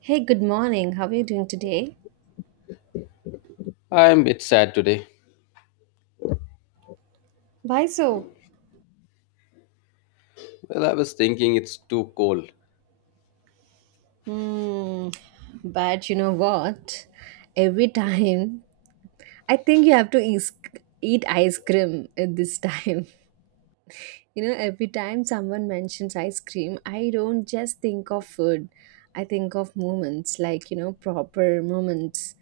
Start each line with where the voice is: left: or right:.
right: Hey, good morning. How are you doing today?
left: I'm a bit sad today.
right: Why so?
left: Well, I was thinking it's too cold.
right: Hmm. But you know what? Every time I think you have to is- eat ice cream at this time. You know, every time someone mentions ice cream, I don't just think of food. I think of moments like, you know, proper moments.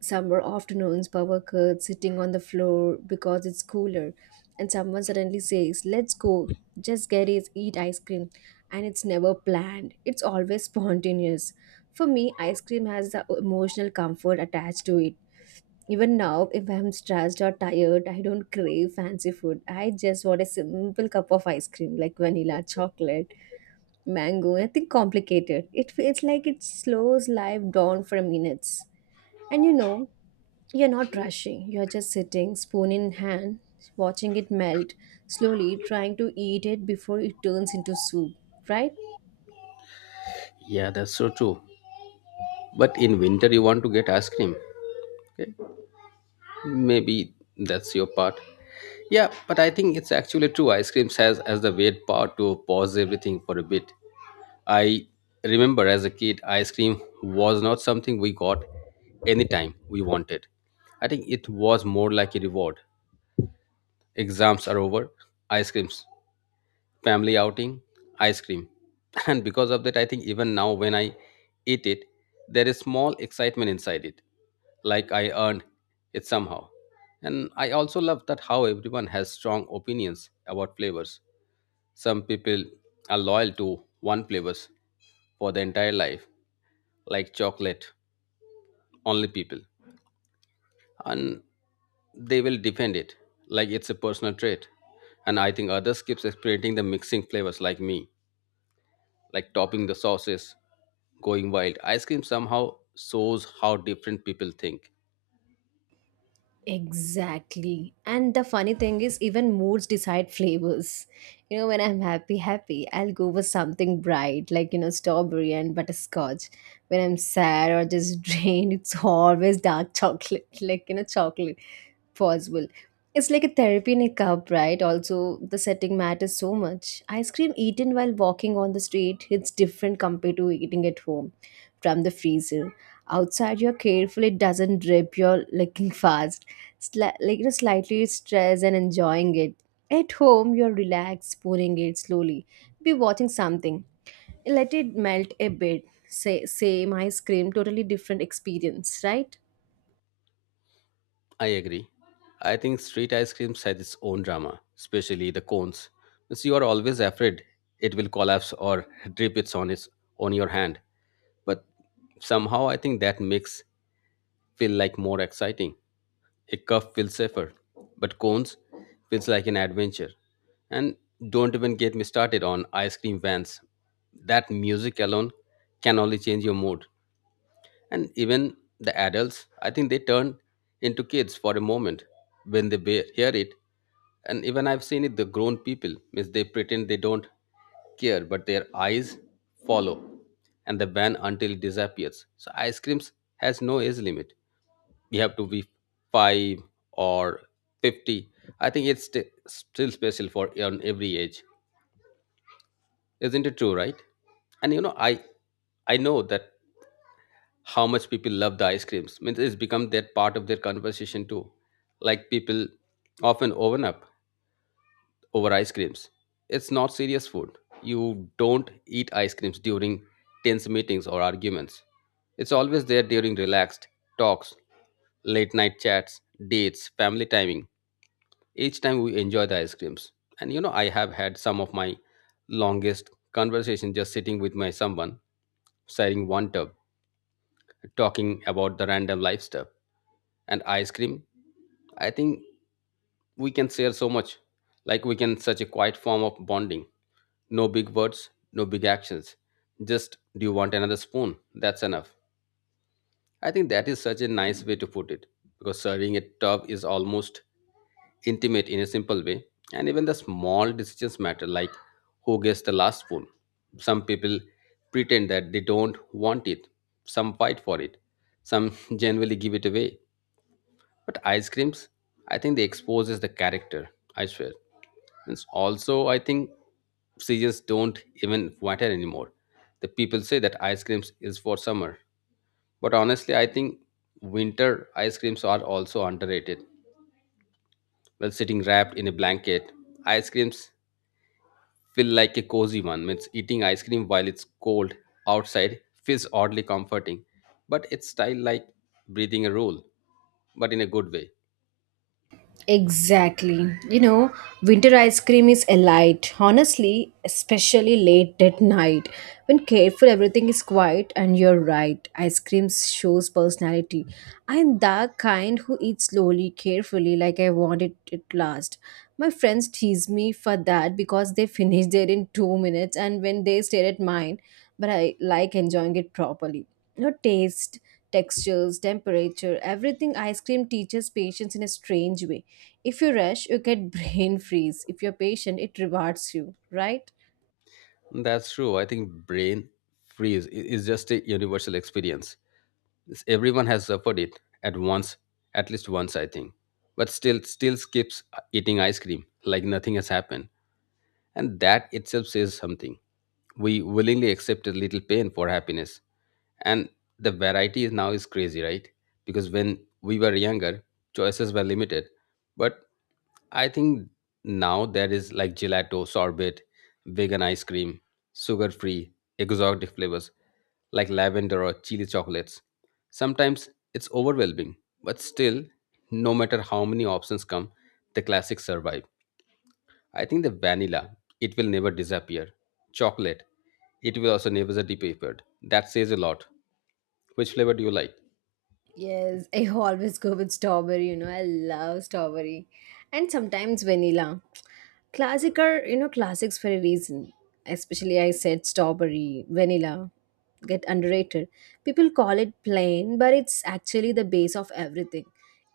right: Summer afternoons, power curds sitting on the floor because it's cooler. And someone suddenly says, "Let's go, just get it, eat ice cream." And it's never planned, it's always spontaneous. For me, ice cream has the emotional comfort attached to it. Even now, if I'm stressed or tired, I don't crave fancy food. I just want a simple cup of ice cream like vanilla, chocolate, mango, nothing complicated. It feels like it slows life down for minutes. And you know, you're not rushing, you're just sitting, spoon in hand, watching it melt, slowly trying to eat it before it turns into soup, right?
left: Yeah, that's so true. But in winter, you want to get ice cream. Okay? Maybe that's your part. Yeah, but I think it's actually true. Ice cream has as the weird part to pause everything for a bit. I remember as a kid, ice cream was not something we got anytime we wanted. I think it was more like a reward. Exams are over, ice creams family outing, ice cream. And because of that, I think even now when I eat it, there is small excitement inside it, like I earned it somehow. And I also love that how everyone has strong opinions about flavors. Some people are loyal to one flavors for their entire life, like chocolate, only people. And they will defend it like it's a personal trait. And I think others keeps experimenting the mixing flavors like me like topping the sauces, going wild. Ice cream somehow shows how different people think.
right: Exactly. And the funny thing is, even moods decide flavors. You know, when I'm happy, happy, I'll go for something bright, like, you know, strawberry and butterscotch. When I'm sad or just drained, it's always dark chocolate, like, you know, chocolate possible. It's like a therapy in a cup, right? Also, the setting matters so much. Ice cream eaten while walking on the street hits different compared to eating at home from the freezer. Outside, you're careful it doesn't drip. You're looking fast, like you know, slightly stressed and enjoying it. At home, you're relaxed, pouring it slowly. Be watching something. Let it melt a bit. Say, same ice cream, totally different experience, right?
left: I agree. I think street ice cream has its own drama, especially the cones. Since you are always afraid it will collapse or drip its on your hand. But somehow I think that makes feel like more exciting. A cuff feels safer, but cones feels like an adventure. And don't even get me started on ice cream vans. That music alone can only change your mood. And even the adults, I think they turn into kids for a moment when they hear it. And even I've seen it, the grown people, means they pretend they don't care, but their eyes follow and the van until it disappears. So ice creams has no age limit. We have to be five or 50. I think it's still special for on every age, isn't it true, right? And you know, I know that how much people love the ice creams, means it's become that part of their conversation too. Like people often open up over ice creams. It's not serious food. You don't eat ice creams during tense meetings or arguments. It's always there during relaxed talks, late night chats, dates, family timing. Each time we enjoy the ice creams. And you know, I have had some of my longest conversation just sitting with my someone, sharing one tub, talking about the random life stuff. And ice cream, I think we can share so much. Like we can such a quiet form of bonding. No big words, no big actions. Just do you want another spoon? That's enough. I think that is such a nice way to put it because serving a tub is almost intimate in a simple way, and even the small decisions matter, like who gets the last spoon. Some people pretend that they don't want it, some fight for it, some genuinely give it away. But ice creams, I think they exposes the character, I swear. And also, I think seasons don't even matter anymore. The people say that ice creams is for summer, but honestly, I think winter ice creams are also underrated. While sitting wrapped in a blanket, ice creams feel like a cozy one. Means eating ice cream while it's cold outside feels oddly comforting, but it's style like breathing a rule, but in a good way.
right: Exactly. You know, winter ice cream is a light, honestly, especially late at night. When careful, everything is quiet, and you're right. Ice cream shows personality. I'm the kind who eats slowly, carefully, like I want it at last. My friends tease me for that because they finish there in 2 minutes, and when they stare at mine, but I like enjoying it properly. No taste textures, temperature, everything ice cream teaches patience in a strange way. If you rush, you get brain freeze. If you're patient, it rewards you, right?
left: That's true. I think brain freeze is just a universal experience. Everyone has suffered it at once, at least once, I think. But still skips eating ice cream like nothing has happened. And that itself says something. We willingly accept a little pain for happiness. And the variety is now is crazy, right? Because when we were younger, choices were limited. But I think now there is like gelato, sorbet, vegan ice cream, sugar free, exotic flavors like lavender or chili chocolates. Sometimes it's overwhelming, but still, no matter how many options come, the classics survive. I think the vanilla, it will never disappear. Chocolate, it will also never disappear. That says a lot. Which flavor do you like?
right: Yes, I always go with strawberry, you know, I love strawberry. And sometimes vanilla. Classic are, you know, classics for a reason. Especially, I said strawberry, vanilla get underrated. People call it plain, but it's actually the base of everything.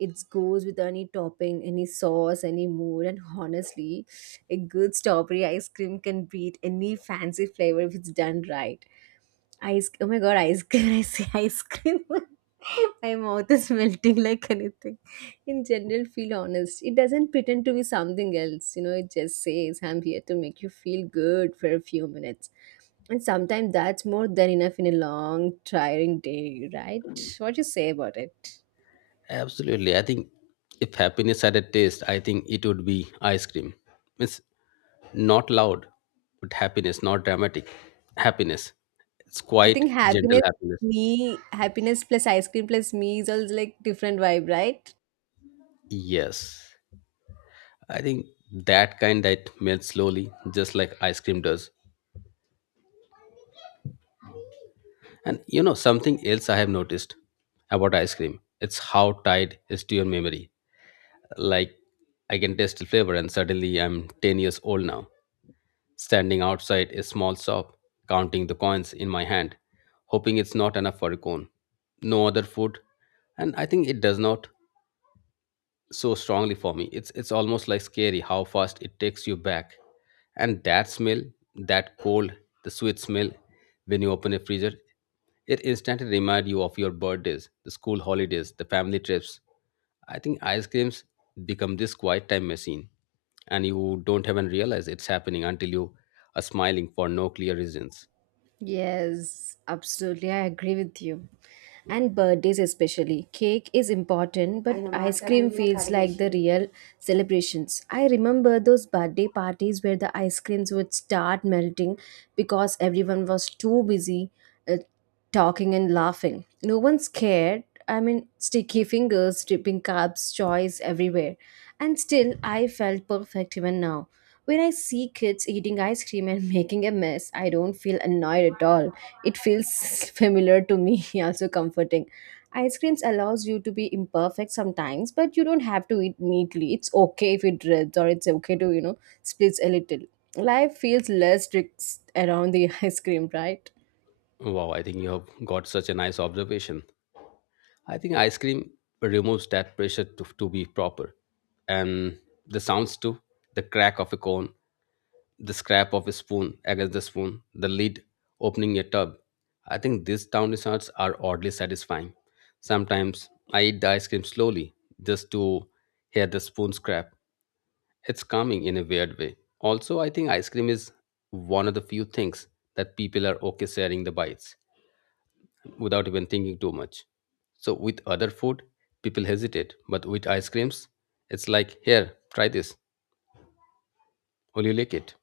right: It goes with any topping, any sauce, any mood, and honestly, a good strawberry ice cream can beat any fancy flavor if it's done right. Ice, oh my god, ice cream. I say ice cream. My mouth is melting like anything. In general, feel honest. It doesn't pretend to be something else. You know, it just says, I'm here to make you feel good for a few minutes. And sometimes that's more than enough in a long, tiring day, right? What you say about it?
left: Absolutely. I think if happiness had a taste, I think it would be ice cream. It's not loud, but happiness, not dramatic. Happiness. It's
right: I
left: quite
right: think
left: gentle
right: happiness,
left: happiness.
right: me, happiness plus ice cream plus me is also like different vibe, right?
left: Yes. I think that kind that melts slowly, just like ice cream does. And you know, something else I have noticed about ice cream, it's how tied is to your memory. Like, I can taste the flavor, and suddenly I'm 10 years old now, standing outside a small shop, counting the coins in my hand, hoping it's not enough for a cone. No other food, and I think it does not so strongly for me. It's almost like scary how fast it takes you back. And that smell, that cold, the sweet smell when you open a freezer, it instantly reminds you of your birthdays, the school holidays, the family trips. I think ice creams become this quiet time machine, and you don't even realize it's happening until you are smiling for no clear reasons.
right: Yes, absolutely. I agree with you. And birthdays especially. Cake is important, but ice cream feels like the real celebrations. I remember those birthday parties where the ice creams would start melting because everyone was too busy uh, talking and laughing. No one's cared. I mean, sticky fingers, dripping cups, choice everywhere. And still, I felt perfect even now. When I see kids eating ice cream and making a mess, I don't feel annoyed at all. It feels familiar to me, also comforting. Ice creams allows you to be imperfect sometimes, but you don't have to eat neatly. It's okay if it drips or it's okay to, you know, split a little. Life feels less strict around the ice cream, right?
left: Wow, I think you have got such a nice observation. I think ice cream removes that pressure to be proper. And the sounds too, the crack of a cone, the scrap of a spoon against the spoon, the lid opening a tub. I think these town desserts are oddly satisfying. Sometimes I eat the ice cream slowly just to hear the spoon scrap. It's calming in a weird way. Also, I think ice cream is one of the few things that people are okay sharing the bites without even thinking too much. So with other food, people hesitate, but with ice creams, it's like, here, try this. Will you like it?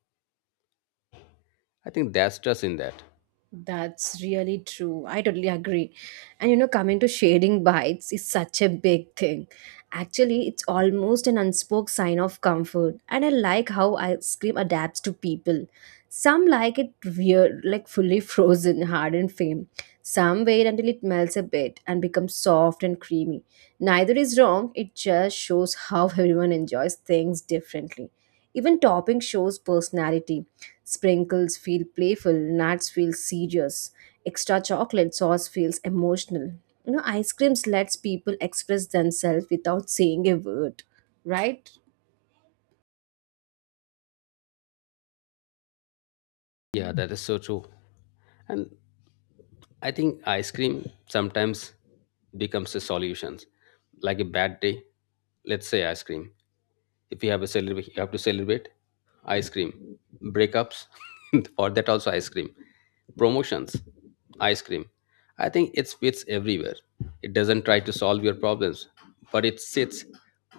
left: I think that's trust in that.
right: That's really true. I totally agree. And you know, coming to shading bites is such a big thing. Actually, it's almost an unspoken sign of comfort. And I like how ice cream adapts to people. Some like it weird, like fully frozen, hard and firm. Some wait until it melts a bit and becomes soft and creamy. Neither is wrong, it just shows how everyone enjoys things differently. Even topping shows personality. Sprinkles feel playful, nuts feel serious, extra chocolate sauce feels emotional. You know, ice creams lets people express themselves without saying a word, right?
left: Yeah, that is so true. And I think ice cream sometimes becomes a solution. Like a bad day, let's say ice cream. If you have a celebrate, you have to celebrate ice cream. Breakups, for that also ice cream. Promotions, ice cream. I think it fits everywhere. It doesn't try to solve your problems, but it sits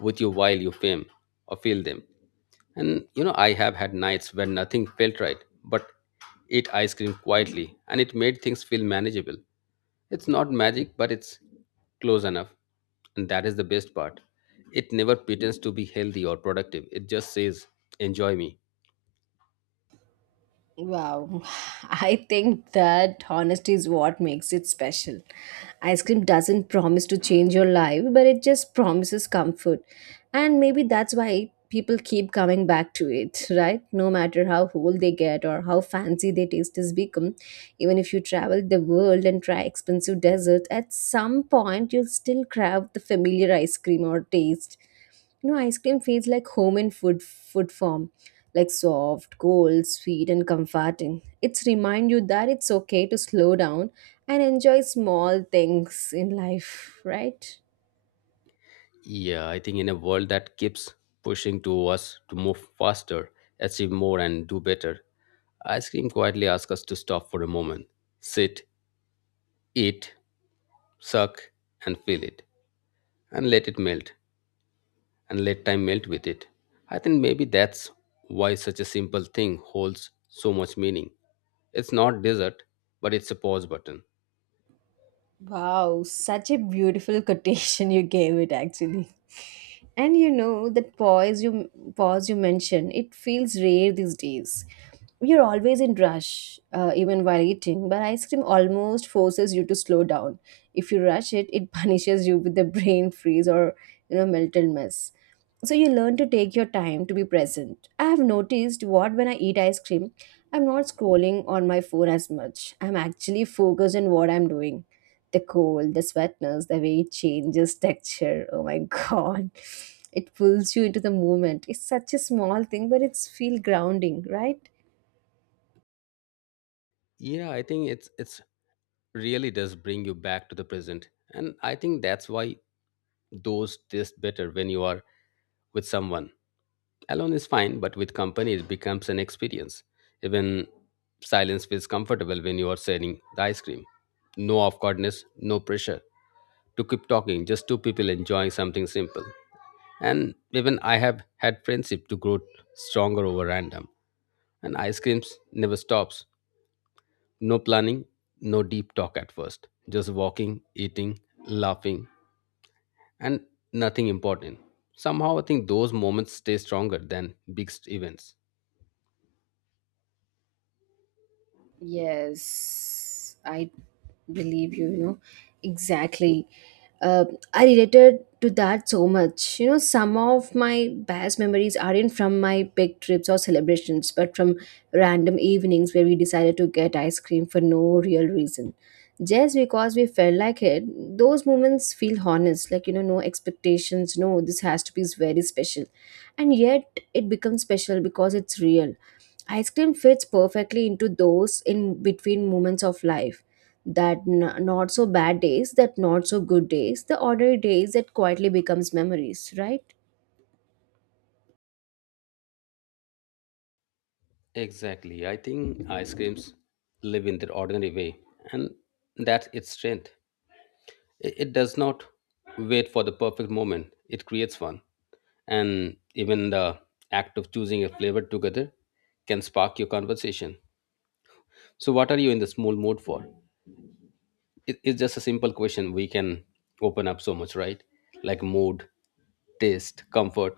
left: with you while you fame or feel them. And you know, I have had nights when nothing felt right, but ate ice cream quietly and it made things feel manageable. It's not magic, but it's close enough. And that is the best part. It never pretends to be healthy or productive. It just says, enjoy me.
right: Wow, I think that honesty is what makes it special. Ice cream doesn't promise to change your life, but it just promises comfort. And maybe that's why people keep coming back to it, right? No matter how whole they get or how fancy their taste has become, even if you travel the world and try expensive desserts, at some point you'll still crave the familiar ice cream or taste. You know, ice cream feels like home in food form, like soft, cold, sweet, and comforting. It's remind you that it's okay to slow down and enjoy small things in life, right?
left: Yeah, I think in a world that keeps pushing to us to move faster, achieve more, and do better, ice cream quietly asks us to stop for a moment, sit, eat, suck, and feel it, and let it melt, and let time melt with it. I think maybe that's why such a simple thing holds so much meaning. It's not desert, but it's a pause button.
right: Wow, such a beautiful quotation you gave it actually. And you know that pause you mentioned it feels rare these days. You're always in rush, even while eating. But ice cream almost forces you to slow down. If you rush it, it punishes you with the brain freeze or you know mental mess. So you learn to take your time to be present. I have noticed what when I eat ice cream, I'm not scrolling on my phone as much. I'm actually focused on what I'm doing the cold, the sweatness, the way it changes texture. Oh my god. It pulls you into the moment. It's such a small thing, but it's feel grounding, right?
left: Yeah, I think it's really does bring you back to the present. And I think that's why those taste better when you are with someone. Alone is fine, but with company it becomes an experience. Even silence feels comfortable when you are sharing the ice cream. No awkwardness, no pressure to keep talking, just two people enjoying something simple. And even I have had friendship to grow stronger over random. And ice creams never stops. No planning, no deep talk at first. Just walking, eating, laughing, and nothing important. Somehow I think those moments stay stronger than big events.
right: Yes, I believe you, you know. Exactly. uh, I related to that so much. You know, some of my best memories aren't from my big trips or celebrations, but from random evenings where we decided to get ice cream for no real reason. Just because we felt like it, those moments feel honest, like, you know, no expectations, no, this has to be very special. And yet it becomes special because it's real. Ice cream fits perfectly into those in between moments of life. Not so bad days, that not so good days, the ordinary days that quietly becomes memories, right?
left: Exactly. I think ice creams live in their ordinary way, and that's its strength. It does not wait for the perfect moment, it creates one. And even the act of choosing a flavor together can spark your conversation. So, what are you in this mood for? It's just a simple question. We can open up so much, right? Like mood, taste, comfort.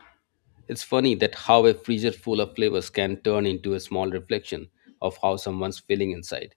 left: It's funny that how a freezer full of flavors can turn into a small reflection of how someone's feeling inside.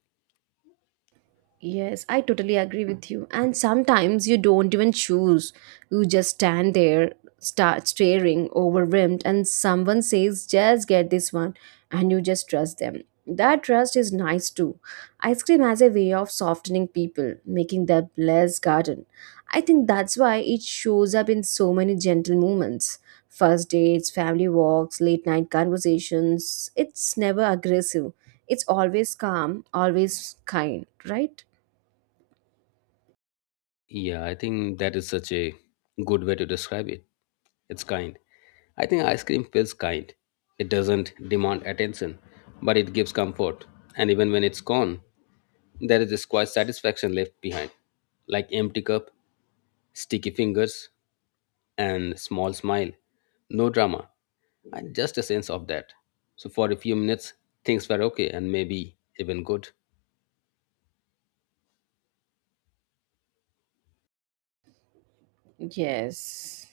right: Yes, I totally agree with you. And sometimes you don't even choose. You just stand there, start staring, overwhelmed, and someone says, just get this one, and you just trust them. That trust is nice too. Ice cream has a way of softening people, making them less guarded. I think that's why it shows up in so many gentle moments. First dates, family walks, late night conversations. It's never aggressive. It's always calm, always kind, right?
left: Yeah, I think that is such a good way to describe it. It's kind. I think ice cream feels kind. It doesn't demand attention, but it gives comfort. And even when it's gone, there is this quiet satisfaction left behind. Like empty cup, sticky fingers, and small smile. No drama. And just a sense of that. So for a few minutes, things were okay and maybe even good.
right: Yes.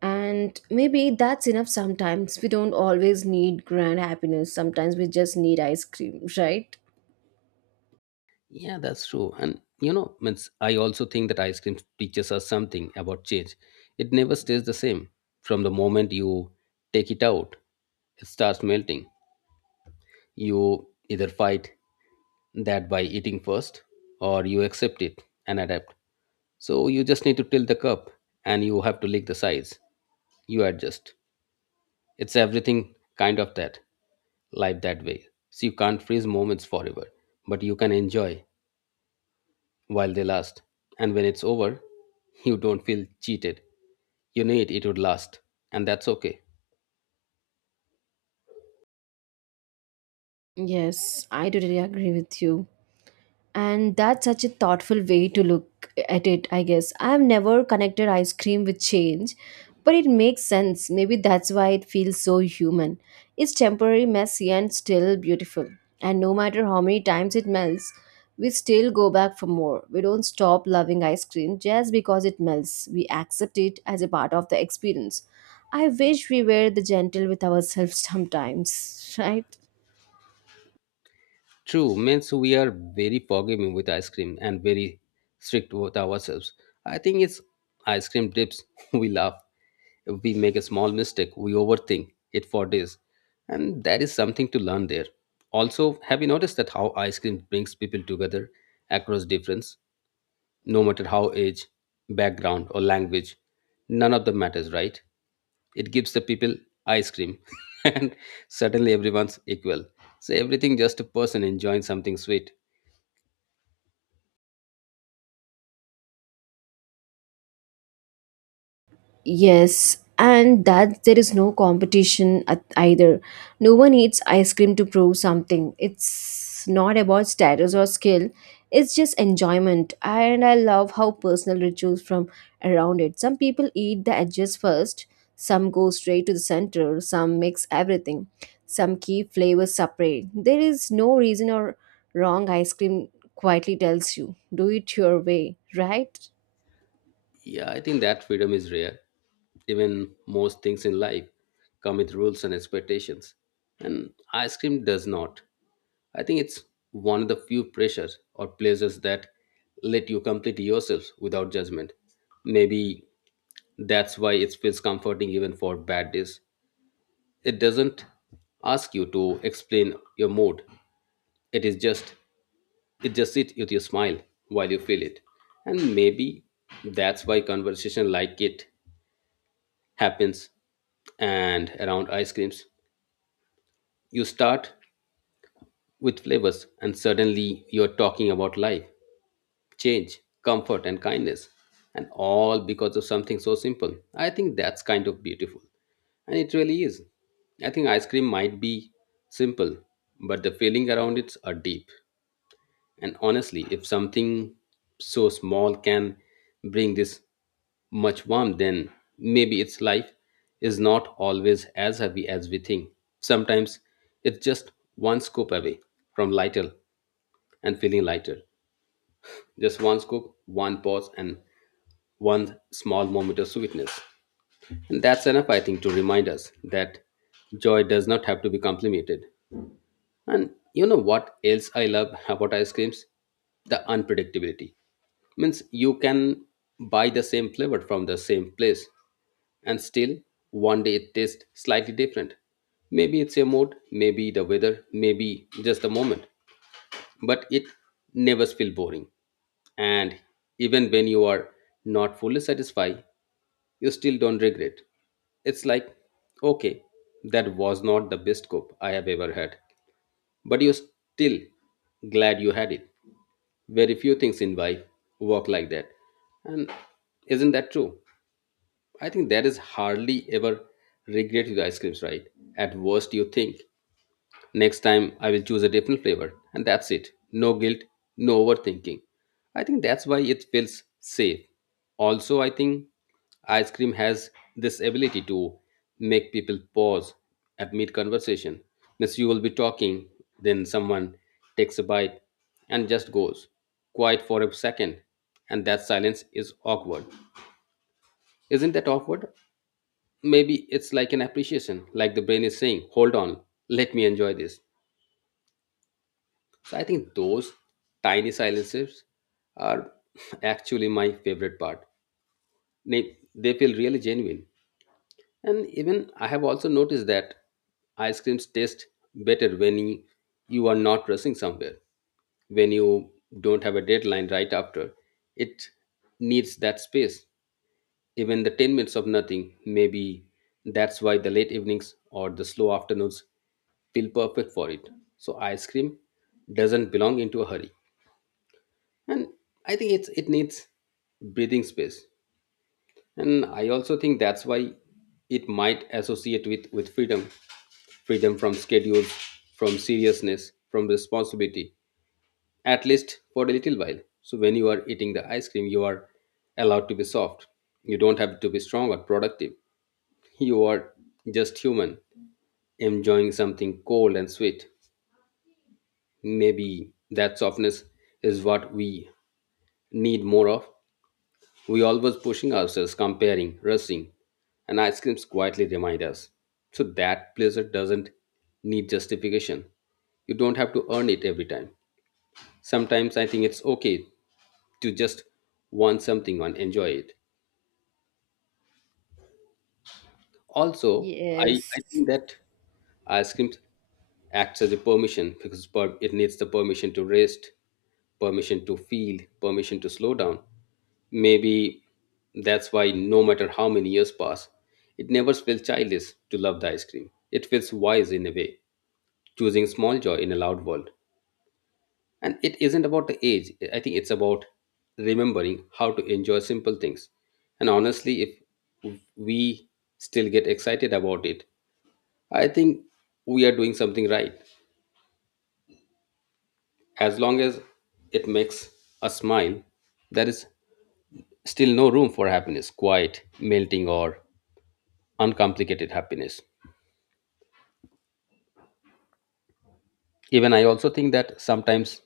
right: And maybe that's enough sometimes. We don't always need grand happiness. Sometimes we just need ice cream, right?
left: Yeah, that's true. And you know, means I also think that ice cream teaches us something about change. It never stays the same. From the moment you take it out, it starts melting. You either fight that by eating first or you accept it and adapt. So you just need to tilt the cup and you have to lick the sides. You adjust. It's everything kind of that. Life that way. So you can't freeze moments forever, but you can enjoy while they last. And when it's over, you don't feel cheated. You knew it, it would last. And that's okay.
right: Yes, I totally agree with you. And that's such a thoughtful way to look at it. I guess I've never connected ice cream with change, but it makes sense. Maybe that's why it feels so human. It's temporary, messy and still beautiful, and no matter how many times it melts, we still go back for more. We don't stop loving ice cream just because it melts. We accept it as a part of the experience. I wish we were the gentle with ourselves sometimes, right?
left: True, means we are very forgiving with ice cream and very strict with ourselves. I think it's ice cream dips. We laugh. If we make a small mistake, we overthink it for days. And that is something to learn there. Also, have you noticed that how ice cream brings people together across difference? No matter how age, background, or language, none of them matters, right? It gives the people ice cream and suddenly everyone's equal, so everything just a person enjoying something sweet.
right: Yes, and that there is no competition at either. No one eats ice cream to prove something. It's not about status or skill. It's just enjoyment, and I love how personal rituals from around it. Some people eat the edges first, some go straight to the center, some mix everything, some keep flavors separate. There is no reason or wrong ice cream quietly tells you, do it your way, right?
left: Yeah, I think that freedom is rare, even most things in life come with rules and expectations, and ice cream does not. I think it's one of the few pressures or pleasures that let you complete yourselves without judgment. Maybe that's why it feels comforting even for bad days. It doesn't ask you to explain your mood. It is just, it just sits with your smile while you feel it. And maybe that's why conversation like it happens and around ice creams. You start with flavors and suddenly you're talking about life, change, comfort and kindness. And all because of something so simple. I think that's kind of beautiful. And it really is. I think ice cream might be simple, but the feeling around it are deep. And honestly, if something so small can bring this much warmth, then maybe its life is not always as heavy as we think. Sometimes it's just one scoop away from lighter and feeling lighter. Just one scoop, one pause, and one small moment of sweetness. And that's enough, I think, to remind us that joy does not have to be complicated. And you know what else I love about ice creams? The unpredictability. Means you can buy the same flavor from the same place and still one day it tastes slightly different. Maybe it's your mood, maybe the weather, maybe just the moment. But it never feels boring. And even when you are not fully satisfied, you still don't regret. It's like, okay, that was not the best cook I have ever had. But you're still glad you had it. Very few things in life work like that. And isn't that true? I think there is hardly ever regret with ice creams, right? At worst, you think, next time, I will choose a different flavor, and that's it. No guilt, no overthinking. I think that's why it feels safe. Also, I think ice cream has this ability to make people pause at mid conversation. Means you will be talking, then someone takes a bite and just goes quiet for a second, and that silence is awkward. Isn't that awkward? Maybe it's like an appreciation, like the brain is saying, hold on, let me enjoy this. So I think those tiny silences are actually my favorite part. They feel really genuine. And even I have also noticed that ice creams taste better when you are not rushing somewhere, when you don't have a deadline right after. It needs that space. Even the 10 minutes of nothing, maybe that's why the late evenings or the slow afternoons feel perfect for it. So ice cream doesn't belong into a hurry. And I think it's, it needs breathing space. And I also think that's why it might associate with freedom, freedom from schedules, from seriousness, from responsibility, at least for a little while. So when you are eating the ice cream, you are allowed to be soft. You don't have to be strong or productive. You are just human enjoying something cold and sweet. Maybe that softness is what we need more of. We always pushing ourselves, comparing, rushing, and ice creams quietly remind us. So that pleasure doesn't need justification. You don't have to earn it every time. Sometimes I think it's okay to just want something and enjoy it. Also, I
right: Yes.
left: think that ice cream acts as a permission because it needs the permission to rest, permission to feel, permission to slow down. Maybe that's why, no matter how many years pass, it never feels childish to love the ice cream. It feels wise in a way, choosing small joy in a loud world. And it isn't about the age, I think it's about remembering how to enjoy simple things. And honestly, if we still get excited about it, I think we are doing something right. As long as it makes us smile, there is still no room for happiness, quiet, melting, or uncomplicated happiness. Even I also think that sometimes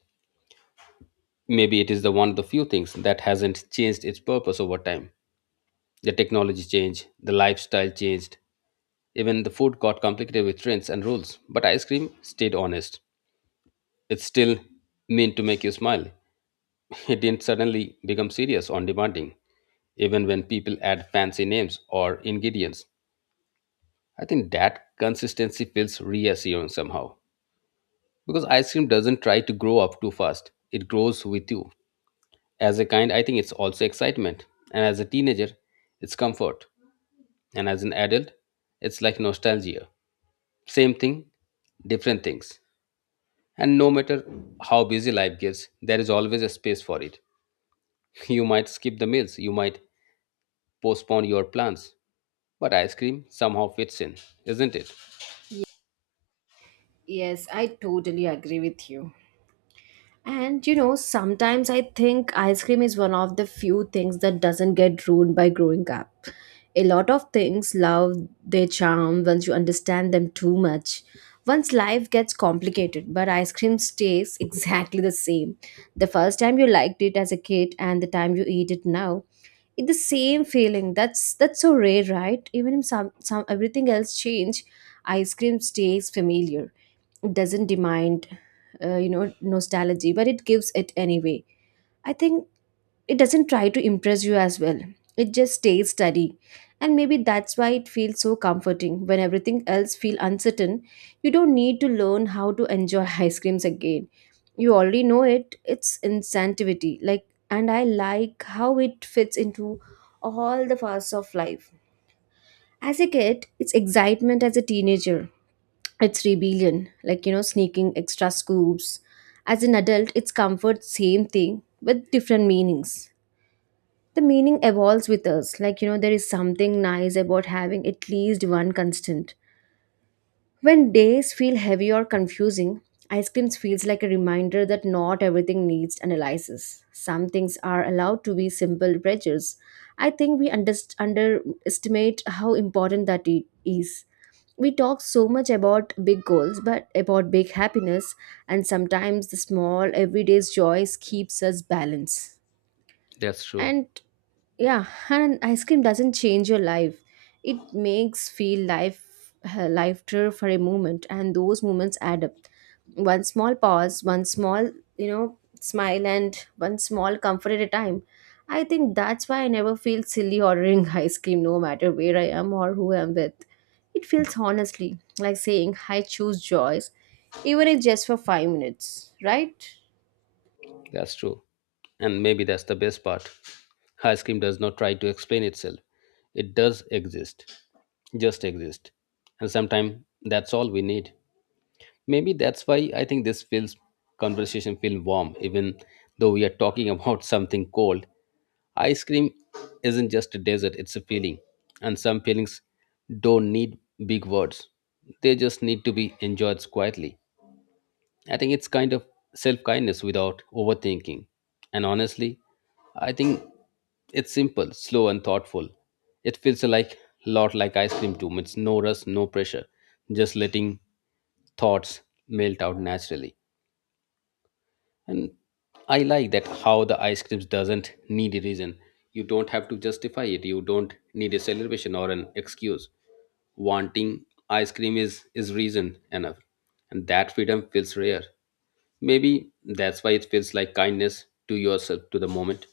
left: maybe it is the one of the few things that hasn't changed its purpose over time. The technology changed, the lifestyle changed, even the food got complicated with trends and rules. But ice cream stayed honest. It's still meant to make you smile. It didn't suddenly become serious or demanding, even when people add fancy names or ingredients. I think that consistency feels reassuring somehow. Because ice cream doesn't try to grow up too fast, it grows with you. As a kind, I think it's also excitement. And as a teenager, it's comfort. And as an adult, it's like nostalgia. Same thing, different things. And no matter how busy life gets, there is always a space for it. You might skip the meals, you might postpone your plans. But ice cream somehow fits in, isn't it?
right: Yes, I totally agree with you. And you know, sometimes I think ice cream is one of the few things that doesn't get ruined by growing up. A lot of things love their charm once you understand them too much. Once life gets complicated, but ice cream stays exactly the same. The first time you liked it as a kid and the time you eat it now, it the same feeling. That's so rare, right? Even if some everything else change, ice cream stays familiar. It doesn't demand you know nostalgia, but it gives it anyway. I think it doesn't try to impress you as well. It just stays steady, and maybe that's why it feels so comforting when everything else feels uncertain. You don't need to learn how to enjoy ice creams again. You already know it. It's instinctivity like, and I like how it fits into all the parts of life. As a kid it's excitement, as a teenager it's rebellion, like you know, sneaking extra scoops. As an adult it's comfort, same thing with different meanings. The meaning evolves with us. Like, you know, there is something nice about having at least one constant. When days feel heavy or confusing, ice creams feels like a reminder that not everything needs analysis. Some things are allowed to be simple pleasures. I think we underestimate how important that it is. We talk so much about big goals, but about big happiness, and sometimes the small everyday joys keeps us balanced.
left: That's true.
right: And yeah, and ice cream doesn't change your life, it makes feel life lighter for a moment, and those moments add up. One small pause, one small you know smile, and one small comfort at a time. I think that's why I never feel silly ordering ice cream no matter where I am or who I'm with. It feels honestly like saying I choose joys, even if just for 5 minutes, right?
left: That's true. And maybe that's the best part. Ice cream does not try to explain itself. It does exist. Just exist. And sometimes that's all we need. Maybe that's why I think this feels conversation feel warm, even though we are talking about something cold. Ice cream isn't just a dessert, it's a feeling. And some feelings don't need big words. They just need to be enjoyed quietly. I think it's kind of self kindness without overthinking. And honestly, I think it's simple, slow, and thoughtful. It feels like lot like ice cream too. It's no rush, no pressure, just letting thoughts melt out naturally. And I like that how the ice creams doesn't need a reason. You don't have to justify it, you don't need a celebration or an excuse. Wanting ice cream is reason enough. And that freedom feels rare. Maybe that's why it feels like kindness to yourself, to the moment.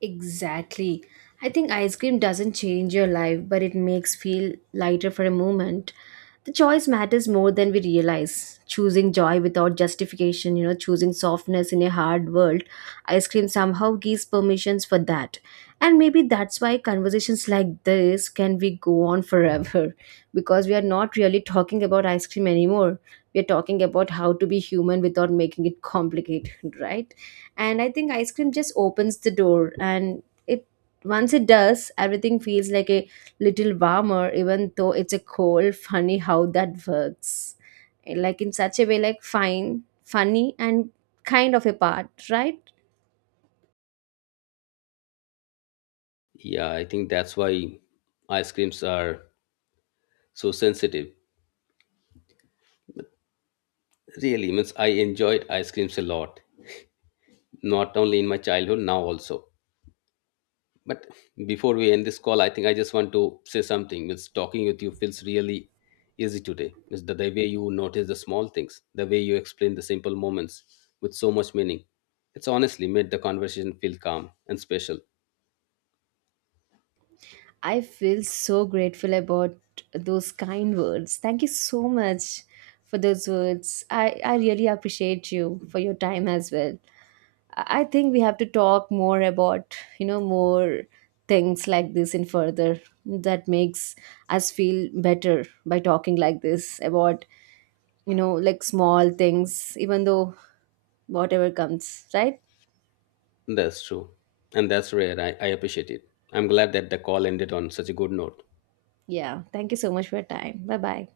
right: Exactly. I think ice cream doesn't change your life, but it makes feel lighter for a moment. The choice matters more than we realize. Choosing joy without justification, you know, choosing softness in a hard world, ice cream somehow gives permissions for that. And maybe that's why conversations like this can we go on forever because we are not really talking about ice cream anymore. We are talking about how to be human without making it complicated, right? And I think ice cream just opens the door, and it once it does everything feels like a little warmer, even though it's a cold. Funny how that works, like in such a way, like fine, funny and kind of a part, right?
left: Yeah, I think that's why ice creams are so sensitive. Really means I enjoyed ice creams a lot, not only in my childhood, now also. But before we end this call, I think I just want to say something. Means talking with you feels really easy today. Means the way you notice the small things, the way you explain the simple moments with so much meaning. It's honestly made the conversation feel calm and special.
right: I feel so grateful about those kind words. Thank you so much for those words. I really appreciate you for your time as well. I think we have to talk more about, you know, more things like this in further. That makes us feel better by talking like this about, you know, like small things, even though whatever comes, right?
left: That's true. And that's rare. I appreciate it. I'm glad that the call ended on such a good note.
right: Yeah. Thank you so much for your time. Bye bye.